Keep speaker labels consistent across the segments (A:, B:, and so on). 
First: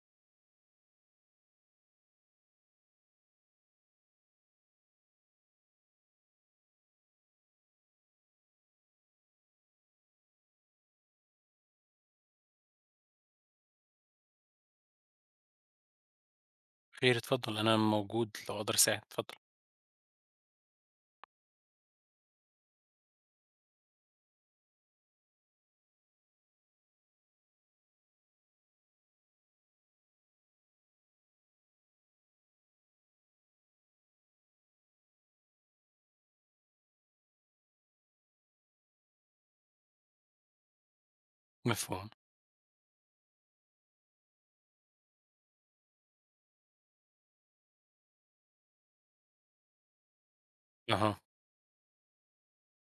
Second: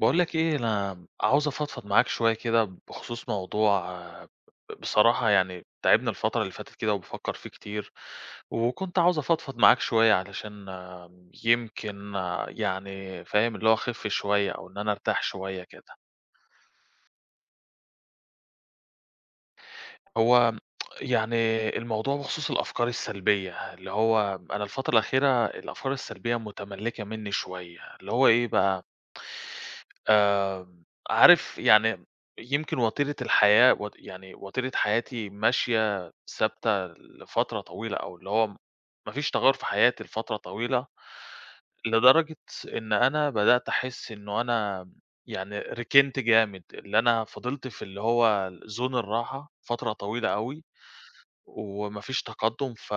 A: باقول لك ايه أنا عاوز أفضفض معاك شوية كده بخصوص موضوع بصراحة يعني تاعبني الفترة اللي فاتت كده وبافكر فيه كتير، وكنت عاوزة أفضفض معاك شوية علشان يمكن يعني فاهم اللي هو أخف شوية أو إن أنا أرتاح شوية كده.
B: خير اتفضل أنا موجود لو أقدر أساعد اتفضل.
A: هو يعني الموضوع بخصوص الأفكار السلبية، اللي هو أنا الفترة الأخيرة الأفكار السلبية متملكة مني شوية اللي هو إيه بقى. آمم عارف يعني يمكن وتيرة الحياة و يعني وتيرة حياتي ماشية ثابتة لفترة طويلة أو اللي هو ما فيش تغير في حياتي لفترة طويلة،
B: مفهوم.
A: لدرجة إن أنا بدأت أحس إنه أنا يعني ركنت جامد اللي أنا فضلت في اللي هو zone الراحة فترة طويلة أوي،
B: اها.
A: وما فيش تقدم ف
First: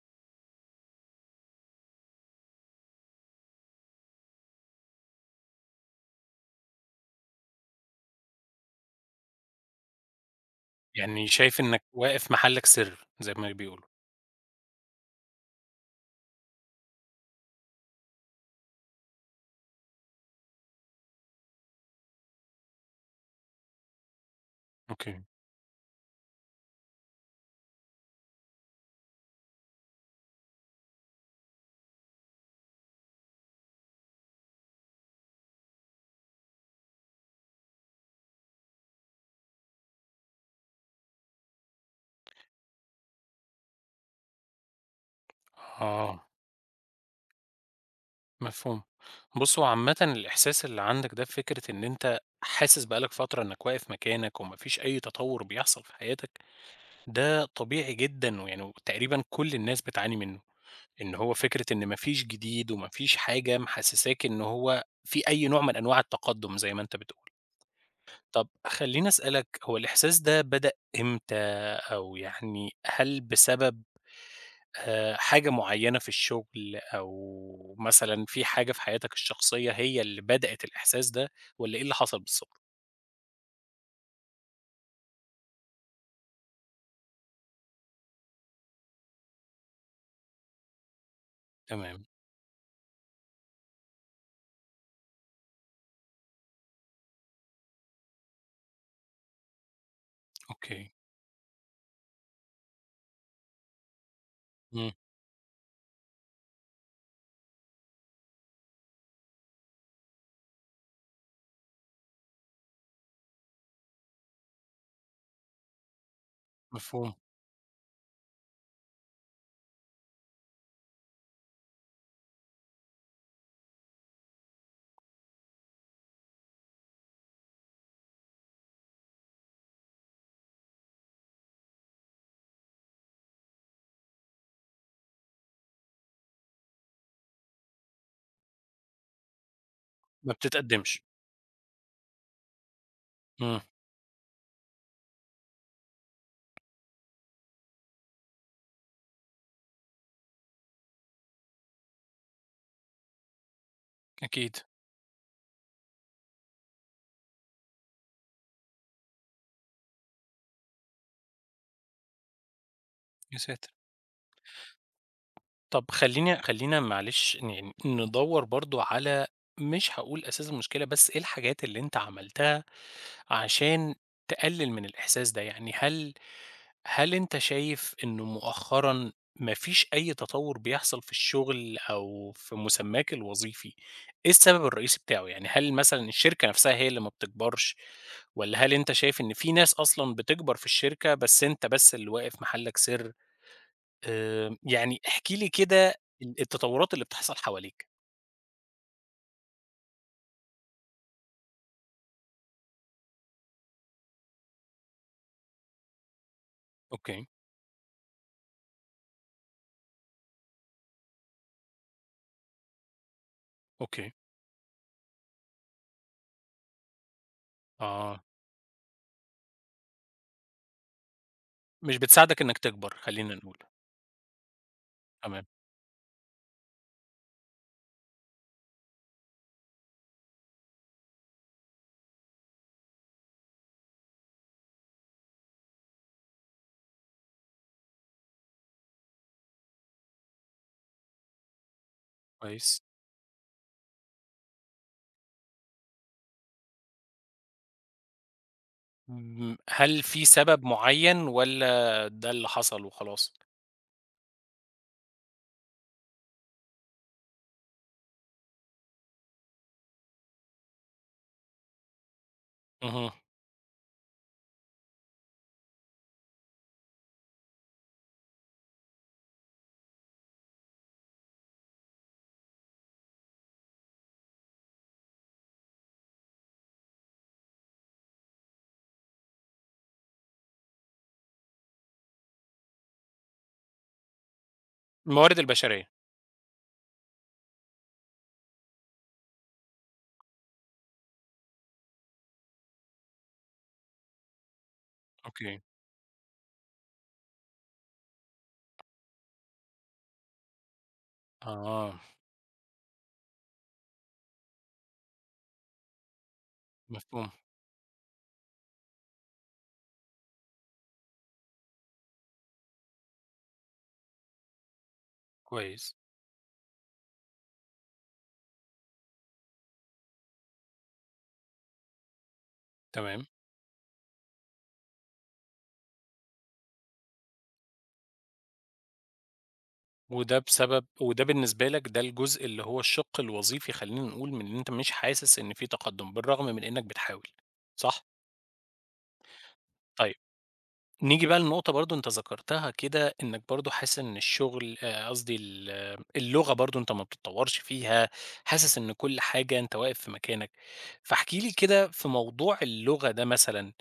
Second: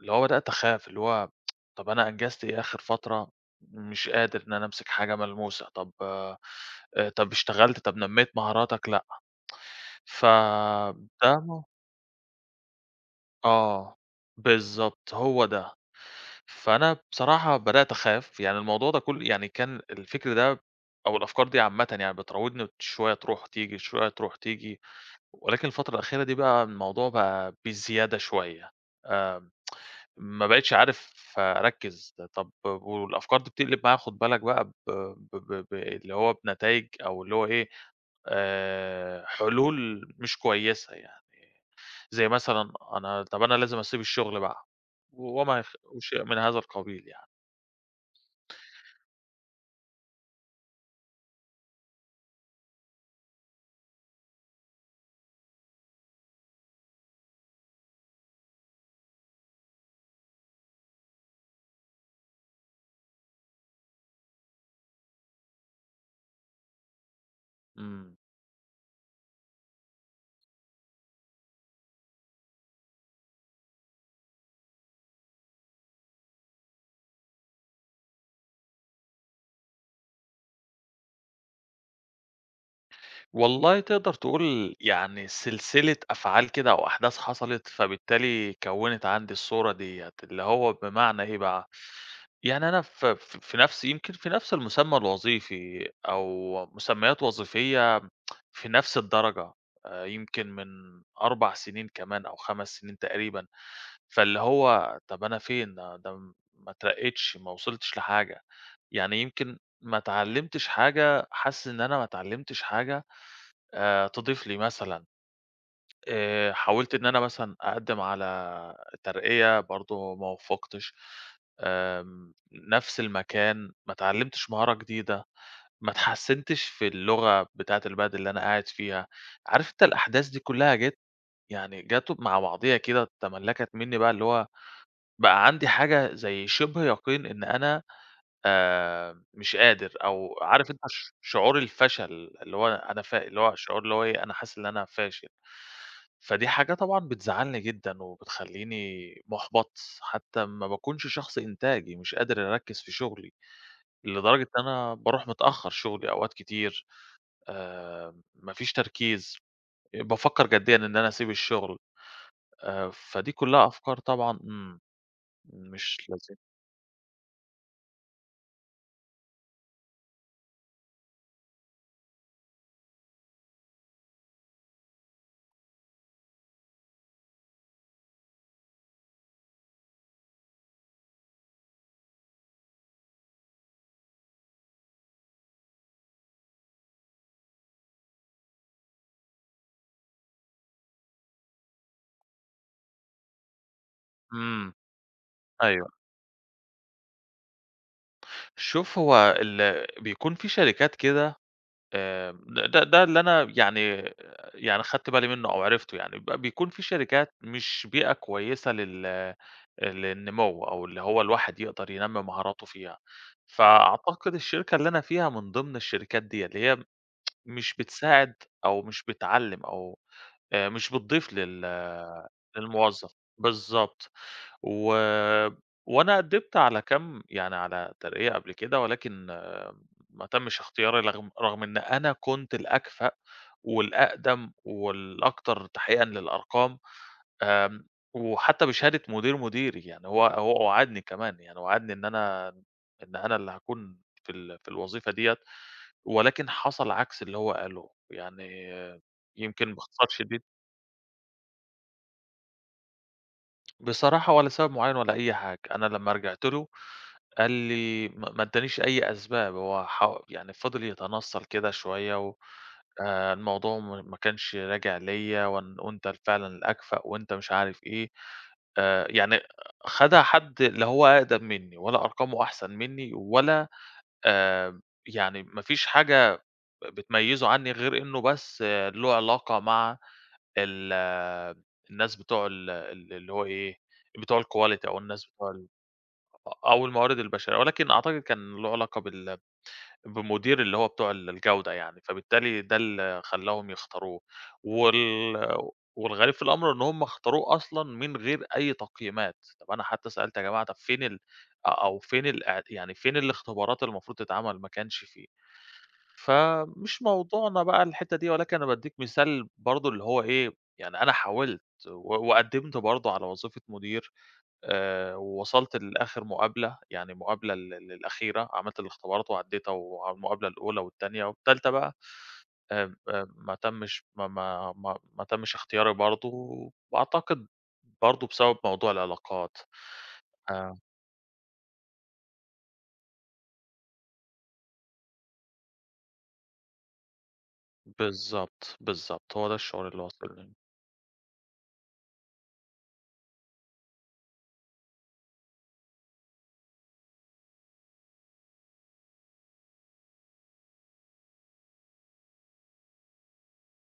A: اللي هو بدأت أخاف اللي هو طب أنا أنجزت إيه آخر فترة، مش قادر إن أنا أمسك حاجة ملموسة، طب طب اشتغلت، طب نميت مهاراتك، لأ ف
B: يعني
A: ده
B: شايف
A: م
B: إنك واقف محلك سر زي ما بيقولوا.
A: آه بالضبط هو ده، فأنا بصراحة بدأت أخاف يعني الموضوع ده كل يعني كان الفكر ده أو الأفكار دي عامةً يعني بتراوضني شوية تروح وتيجي شوية تروح تيجي،
B: أوكي.
A: ولكن الفترة الأخيرة دي بقى الموضوع بقى بزيادة شوية آآ، ما بقيتش عارف أركّز طب والأفكار دي بتقلب معايا خد بالك بقى ب ب ب ب اللي هو بنتايج أو اللي هو إيه آآ حلول مش كويسة يعني، زي مثلًا أنا طب أنا لازم أسيب الشغل بقى وما يخ وشيء
B: آه.
A: من هذا القبيل يعني.
B: مفهوم، بُصّ هو عامةً الإحساس اللي عندك ده فكرة إن أنت حاسس بقى لك فترة إنك واقف مكانك وما فيش أي تطور بيحصل في حياتك ده طبيعي جدًا، [unintelligible] تقريبًا كل الناس بتعاني منه، إن هو فكرة إن ما فيش جديد وما فيش حاجة محسساك إن هو في أي نوع من أنواع التقدم زي ما أنت بتقول.
A: امم.
B: طب خليني أسألك هو الإحساس ده بدأ إمتى؟ أو يعني هل بسبب آآ حاجة معينة في الشغل أو مثلًا في حاجة في حياتك الشخصية هي اللي بدأت الإحساس ده والّا إيه اللي حصل بالضبط؟
A: والله تقدَر تقول يعني سلسلة أفعال كده أو أحداث حصَلِت فبالتالي كوِّنِت عَندي الصورة ديّة، اللي هو بمعنى إيه بقى،
B: تمام.
A: يعني أنا ف في نَفس، يمكن في نَفس المُسمّى الوظيفي أو مُسمّيات وظيفيّة في نَفس الدرجة آآ، يمكن من
B: أوكي.
A: 4 سنين كمان أو 5 سنين تقريبًا. فاللي
B: إمم.
A: هو طَب أنا فين ده، ما اتّرقيتش، ما وصَلتش لحاجة يعني يمكن ما اتعلّمتش حاجة حاسس إن أنا ما اتعلّمتش حاجة آآ تضيف لي مثلًا. آآ حاولت إن
B: مفهوم.
A: أنا مثلًا أقدِّم على ترقية برضه ما وُفِّقتش آمم، نَفس المكان ما اتعلّمتش مهارة جديدة، ما اتحسّنتش في اللغة بتاعة البلد اللي أنا قاعد فيها، عارف أنت الأحداث دي كلّها جات، يعني جات مع بعضها كده تملّكت منّي بقى اللي هو بقى عَندي حاجة زي شِبْه يقين إن أنا آآ مش قادر
B: ما
A: أو عارف أنت
B: بتتقدّمش.
A: ش شعور الفشل اللي هو أنا ف اللي هو
B: إمم.
A: الشعور اللي هو إيه، أنا حاسس إن أنا فاشل. فدي حاجة طبعًا بتزعّلني جدًا وبتخلّيني مُحبَط حتى ما باكونش شخص إنتاجي، مش قادر أركّز في شُغلي، لدرجة
B: أكيد.
A: إن أنا بارُوح متأخّر شُغلي أوقات كتير آآ، ما فيش تركيز، بافكّر جديًا إن أنا أسيب الشغل آآ، فدي
B: يا
A: كلّها
B: ساتر.
A: أفكار طبعًا، امم،
B: طَب
A: مش لذ
B: خلّينا خلّينا معلش يعني ن ندوَّر برضه على مش هاقول أساس المشكلة، بس إيه الحاجات اللي أنت عملتها عشان تقلّل من الإحساس ده، يعني هل هل أنت شايف إنه مؤخرًا ما فيش أي تطوُّر بيحصَل في الشغل أو في مُسمَّاك الوظيفي؟ إيه السبب الرئيسي بتاعه، يعني هل مثلًا الشركة نَفسها هي اللي ما بتكبَرش والّا هل أنت شايف إن في ناس أصلًا بتكبَر في الشركة بس أنت بس اللي واقف محلّك سر؟ آآ،
A: إمم.
B: يعني احكِ لي كده
A: أيوه.
B: ال التطوُّرات اللي بتحصَل حواليك.
A: شوف هو ال بيكون في شركات كده آآ د ده ده اللي أنا يعني، يعني خَدت بالي منُّه أو عرِفته يعني، ب بيكون في
B: أوكي.
A: شركات مش بيئة كويسة لل آآ، للنمو أو اللي هو الواحد يقدَر ينمّي مهاراته فيها،
B: أوكي.
A: فأعتقد الشركة اللي أنا فيها من ضِمن الشركات ديّة، اللي هي مش
B: آه.
A: بتساعد أو مش بتعلّم أو آآ مش بتضيف لل
B: مش بتساعدك إنك تكبَر،
A: للموظَّف.
B: خلّينا نقول.
A: بالضبط. و
B: تمام.
A: وأنا قدِّمت على كام يعني على ترقية قبْل كده ولكن ما تمِّش اختياري، رغم رغم إن أنا كنت الأكفأ والأقدَم والأكتر تحقيقًا للأرقام آمم، وحتى بشهادة مدير مديري، يعني هو هو وعَدني كمان، يعني وعدني إن أنا
B: كويس.
A: إن أنا اللي هاكون في ال في الوظيفة ديّة ولكن حصَل عكْس اللي هو قاله يعني
B: امم،
A: يمكن
B: هل
A: باختصار
B: في
A: شديد
B: سبب معيّن والّا ده اللي حصَل وخلاص؟
A: بصراحة ولا سبب معيّن ولا أي حاجة، أنا لما رجِعت له قال لي، ما ما ادّانيش أي أسباب، هو ح يعني فضِل يتنصّل كده شوية و
B: اهم.
A: آآ الموضوع مو ما كانش راجع ليَّ وإن وأنت ال فعلًا الأكفأ وأنت مش عارف إيه آآ، يعني خَدها حد لا هو أقدَم منّي ولا أرقامه أحسَن منّي ولا آآ، يعني ما فيش حاجة بتميّزه عنّي غير إنه بس له علاقة مع ال الناس بتوع ال ال اللي هو إيه بتوع الquality أو الناس
B: الموارد
A: بتوع ال
B: البشرية.
A: أ أو الموارد البشرية ولكن أعتقد كان له علاقة بال بمدير اللي هو بتوع ال الجودة يعني، فبالتالي ده اللي خلّاهم يختاروه وال
B: أوكي.
A: والغريب في الأمر إن هُم اختاروه أصلًا من غير أي تقييمات، طَب أنا حتى سألت يا جماعة طَب فين ال أ أو
B: آه.
A: فين الأع يعني فين الاختبارات المفروض تتعمل؟ ما كانش فيه. فمش
B: مفهوم.
A: موضوعنا بقى الحِتّة دي ولكن أنا بادّيك مثال برضه اللي هو إيه، يعني أنا حاولت و وقدّمت برضه على وظيفة مدير آآ، ووصَلت
B: كويس.
A: لآخِر مقابلة، يعني للمقابلة ال ال الأخيرة، عملت الإختبارات وعدّيتها والمقابلة الأولى والتانية والتالتة بقى آآ، ب آآ،
B: تمام.
A: ب ما تمّش، ما ما ما ما تمّش إختياري برضه وأعتقد برضه بسبب موضوع العلاقات.
B: وده
A: آآ
B: بسبب وده بالنسبة لك ده الجزء اللي هو الشِّق الوظيفي، خلّينا نقول من إن أنت مش حاسس إن في تقدُّم بالرغم من إنك بتحاول، صح؟
A: بالضبط، بالضبط، هو ده الشغل اللي
B: طيب،
A: واصِل [unintelligible]
B: نيجي بقى لنقطة برضه أنت ذكَرتها كده، إنك برضه حاسس إن الشغل، آآ قصدي ال اللغة برضه أنت ما بتتطوّرش فيها، حاسس إن كلّ حاجة أنت واقف في مكانك، فاحكِ لي كده في موضوع اللغة ده، مثلًا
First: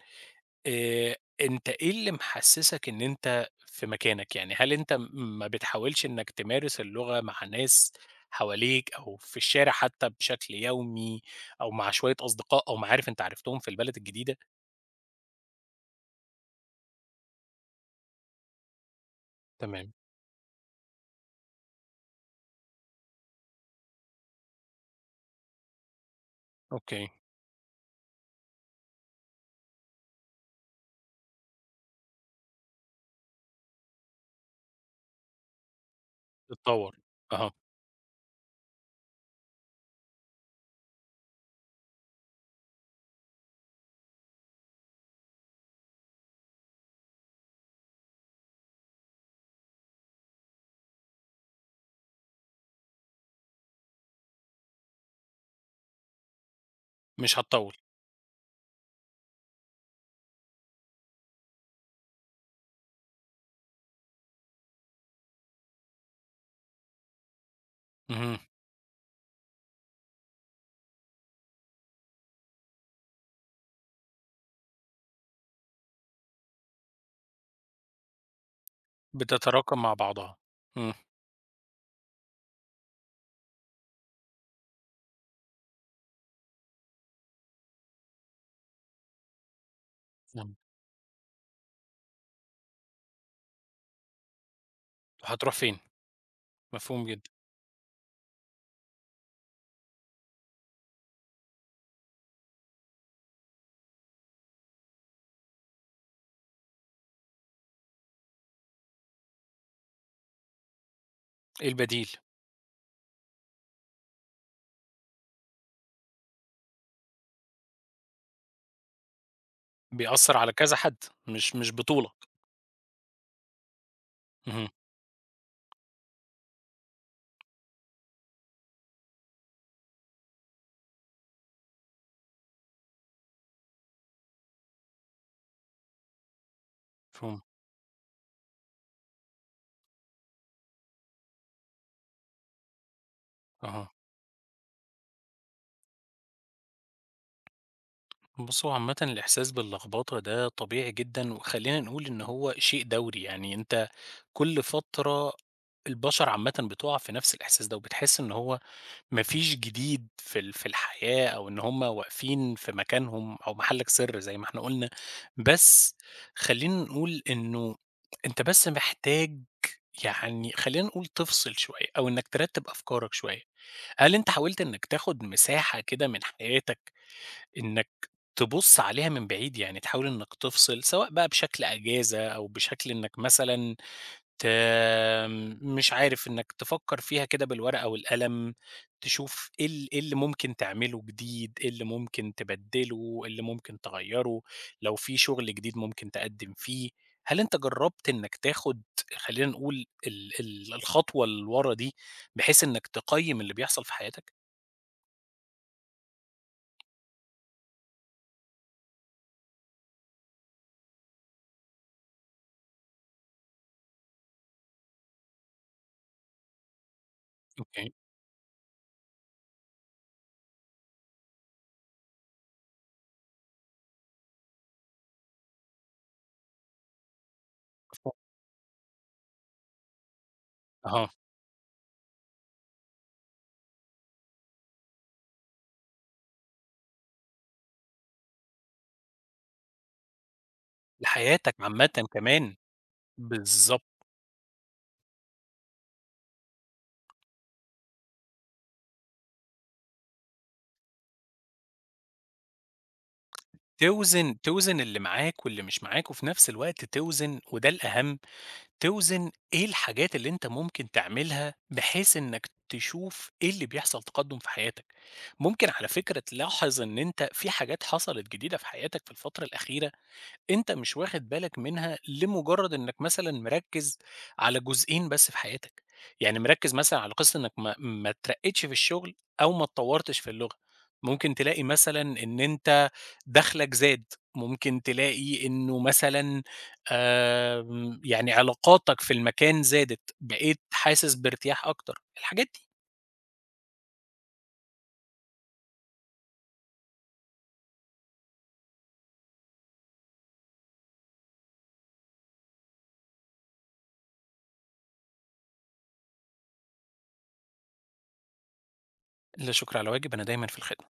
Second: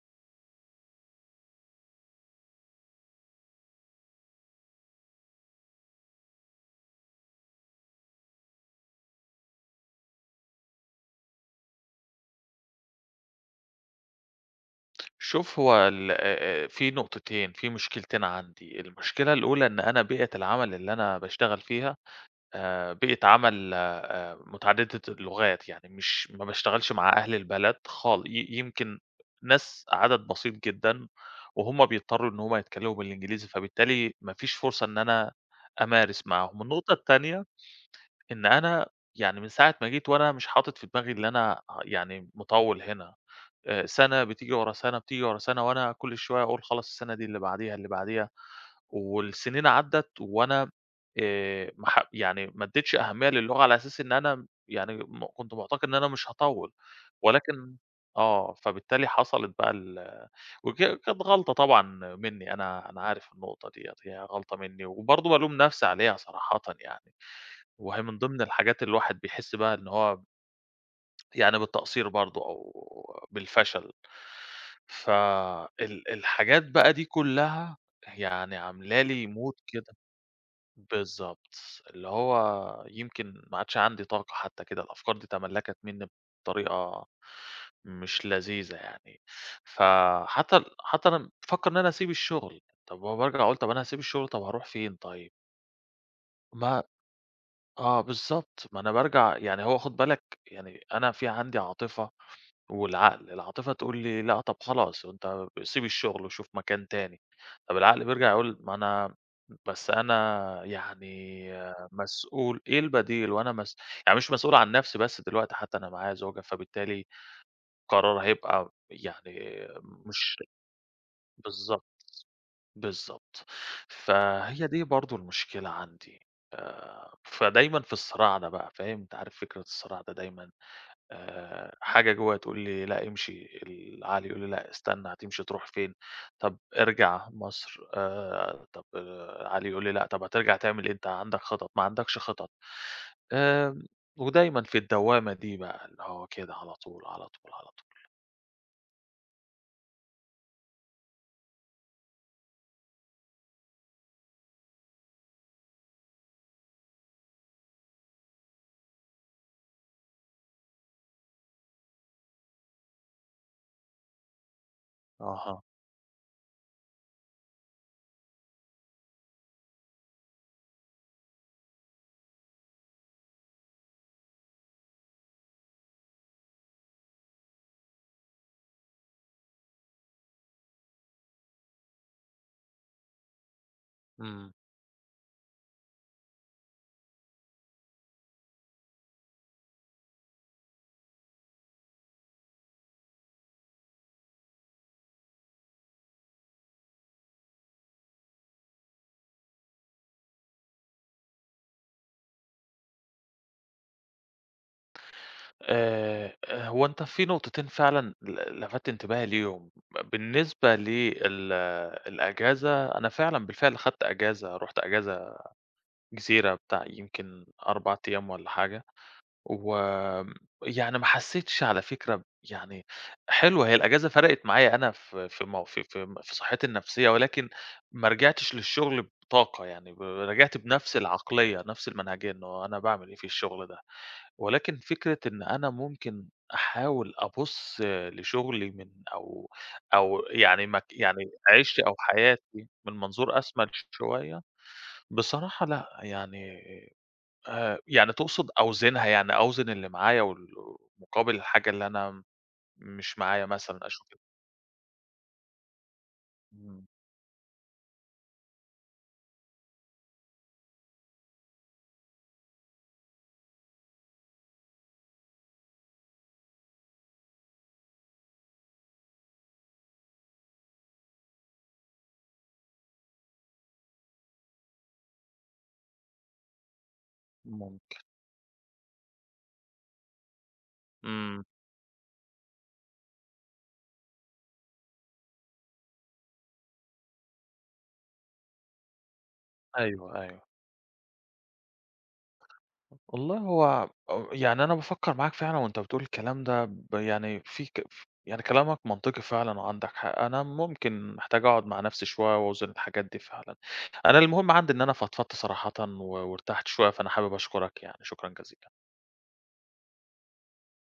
B: آآ أنت إيه اللي محسّسك إن أنت في مكانك، يعني هل أنت م ما بتحاولش إنّك تمارس اللغة مع ناس حواليك أو في الشارع حتى بشكل يومي أو مع شوية أصدقاء أو معارِف أنت عرفتهم في البلد الجديدة؟
A: شوف هو ال آآ، آآ في نقطتين، في مشكلتين عندي، المشكلة الأولى إن
B: تمام.
A: أنا بيئة العمل اللي أنا باشتغل فيها آآ، بيئة عمل آآ، متعددة اللغات. يعني مش ما باشتغلش مع
B: أوكي.
A: أهل البلد خال ي يمكن ناس عدد بسيط جدًا، وهُم بيضطروا إن هُم يتكلموا بالإنجليزي، فبالتالي ما فيش فرصة إن أنا أمارس معاهم. النقطة
B: بتطوّل،
A: التانية
B: أها.
A: إن أنا يعني من ساعة ما جيت وأنا مش حاطط في دماغي إن أنا يعني مطوّل هنا، آآ سنة بتيجي ورا سنة بتيجي ورا سنة وأنا كل شوية أقول خلاص السنة دي اللي بعديها اللي بعديها، والسنين عدّت وأنا آآ ما ح يعني ما أدّيتش أهمية للغة على أساس إن أنا يعني م كنت معتقد إن أنا مش هاطوّل.
B: مش
A: ولكن
B: هتطوّل.
A: آه، فبالتالي حصلت بَقى ال وك كانت غلطة طبعًا مني أنا أنا عارف النقطة دي، هي غلطة مني وبرضه بالوم نفسي عليها صراحةً يعني، وأهي من
B: اهم.
A: ضمن الحاجات اللي الواحد بيحس بَقى إن هو يعني بالتقصير برضه أو بالفشل، ف ال ال الحاجات بَقى دي كلها يعني عاملة لي mood
B: بتتراكم
A: كده،
B: مع بعضها، امم.
A: بالضبط، اللي هو يمكن ما عادش عندي طاقة حتى كده. الأفكار دي تملّكت منّي بطريقة مش لذيذة يعني،
B: [unintelligible]
A: فَحتى حتى أنا بافكر إن أنا أسيب الشغل، طَب ما هو بارجع أقول طَب أنا هاسيب الشغل، طَب هاروح فين طيب؟
B: هتروح فين،
A: ما
B: مفهوم جدًا.
A: آه بالضبط، ما أنا بارجع يعني هو خُد بالك يعني أنا في عندي عاطفة والعقل، العاطفة تقول لي: "لأ طَب خلاص، أنت سيب الشغل وشوف مكان تاني،" طب العقل بيرجع يقول ما أنا بس أنا يعني
B: إيه
A: آآ
B: البديل.
A: مسؤول إيه البديل؟ وأنا مس يعني مش مسؤول عن نفسي بس دلوقتي حتى أنا معايا زوجة، فبالتالي قرار هيبقى يعني
B: بيأثر
A: مش
B: على كذا حد، مش مش
A: بالضبط،
B: بطولك.
A: بالضبط. فهي
B: اهم.
A: دي برضه المشكلة عندي آآ، فدايمًا في الصراع ده بقى فاهم؟ أنت عارف فكرة الصراع ده دايمًا، آآ حاجة جوا تقول لي: "لأ امشي" العقل يقول لي: "لأ استنى، هتمشي تروح فين؟ طَب ارجع
B: مفهوم.
A: مصر" آآ طَب آآ عقلي يقول لي: "لأ طَب هترجع تعمل إيه أنت عندك خطط؟ ما عندكش خطط" آآ
B: أها.
A: ودايمًا في الدوامة دي بَقى اللي هو كده على طول، على طول، على طول.
B: بص، هو عامةً الإحساس باللخبطة ده طبيعي جدًا، وخلّينا نقول إن هو شيء دوري. يعني أنت كل فترة البشر عامةً بتُقع في نفس الإحساس ده، وبتحسّ إن هو ما فيش جديد في ال في ال الحياة، أو إن هم واقفين في مكانهم، أو محلّك سر زي ما إحنا قلنا.
A: اها.
B: بس خلّينا نقول إنه أنت بس محتاج يعني خلّينا نقول تفصل شوية، أو إنَّك ترتّب أفكارك شوية. هل أنت حاولت إنَّك تأخد مساحة كده من حياتك إنَّك تبص عليها من بعيد؟ يعني تحاول إنَّك تفصل، سواء بقى بشكل إجازة، أو بشكل إنَّك مثلًا ت
A: امم.
B: مش عارف إنَّك تفكر فيها كده بالورقة والقلم، تشوف إيه ال إيه اللي ممكن تعمله جديد؟ إيه اللي ممكن تبدّله؟ اللي ممكن تغيّره؟ لو في شغل جديد ممكن تقدّم فيه؟ هل أنت جرّبت إنَّك تاخد خلّينا نقول ال ال الخطوة اللي ورا دي بحيث إنَّك تقيّم اللي بيحصل في حياتك؟
A: آآ آآ هو أنت في نقطتين فعلًا ل ل لفَتّ إنتباهي ليهم ب بالنسبة ل ال الإجازة أنا فعلًا بالفعل أخدت إجازة، رُحت إجازة جزيرة بتاع يمكن
B: أوكي.
A: 4 أيام والّا حاجة، و يعني ما حسّيتش على فكرة، يعني حلوة هي الإجازة فرقِت معايا أنا في في مو في في في صحّتي النفسية ولكن ما
B: مفهوم.
A: رجِعتش للشغل بطاقة، يعني ب رجِعت بنَفس
B: أها.
A: العقلية، نفس المنهجية، إنه أنا باعمل إيه في الشغل ده، ولكن فكرة إن أنا ممكن أحاول أبُص لشُغلي من أو أو يعني مك يعني
B: لحياتك
A: عيشتي أو
B: عامةً كمان.
A: حياتي من منظور أشمل
B: بالضبط.
A: شوية، بصراحة لأ، يعني، آآ يعني تقصُد أوزِنها، يعني أوزِن اللي معايا وال مقابِل الحاجة اللي أنا مش معايا مثلًا أشوف ال
B: توزِن توزِن اللي معاك واللي مش معاك وفي نفس الوقت
A: إمم.
B: توزِن وده الأهَم، توزِن إيه الحاجات اللي أنت ممكن تعملها بحيث إنك تشوف إيه اللي بيحصَل تقدُّم في حياتك، ممكن على فكرة تلاحظ إن أنت في حاجات حصَلِت جديدة في حياتك في الفترة الأخيرة. أنت مش واخد بالك منها لمجرّد إنك مثلًا مركِّز على جزئين بس في حياتك، يعني مركِّز مثلًا على قِصّة إنك ما
A: ممكن.
B: ما اترقّيتش في الشغل أو ما اتطوّرتش في اللغة، ممكن
A: إمم.
B: تلاقي مثلًا إن أنت دخلَك زاد، ممكن تلاقي إنه مثلًا آآ، يعني علاقاتك في المكان زادت،
A: أيوه، أيوه.
B: بقيت حاسس بارتياح أكتر، الحاجات دي.
A: والله هو أ يعني أنا بافكّر معاك فعلًا وأنت بتقول الكلام ده ب يعني في ك ف يعني كلامك منطقي فعلًا وعَندك حق، أنا ممكن محتاج أقعُد مع نَفسي شوية وأوزِن الحاجات دي فعلًا، أنا المهم عندي إن أنا فضفضت صراحةً و وارتحت شوية فأنا حابب أشكرك يعني، شكرًا جزيلًا.
B: لا شُكر على واجب، أنا دايمًا في الخدمة.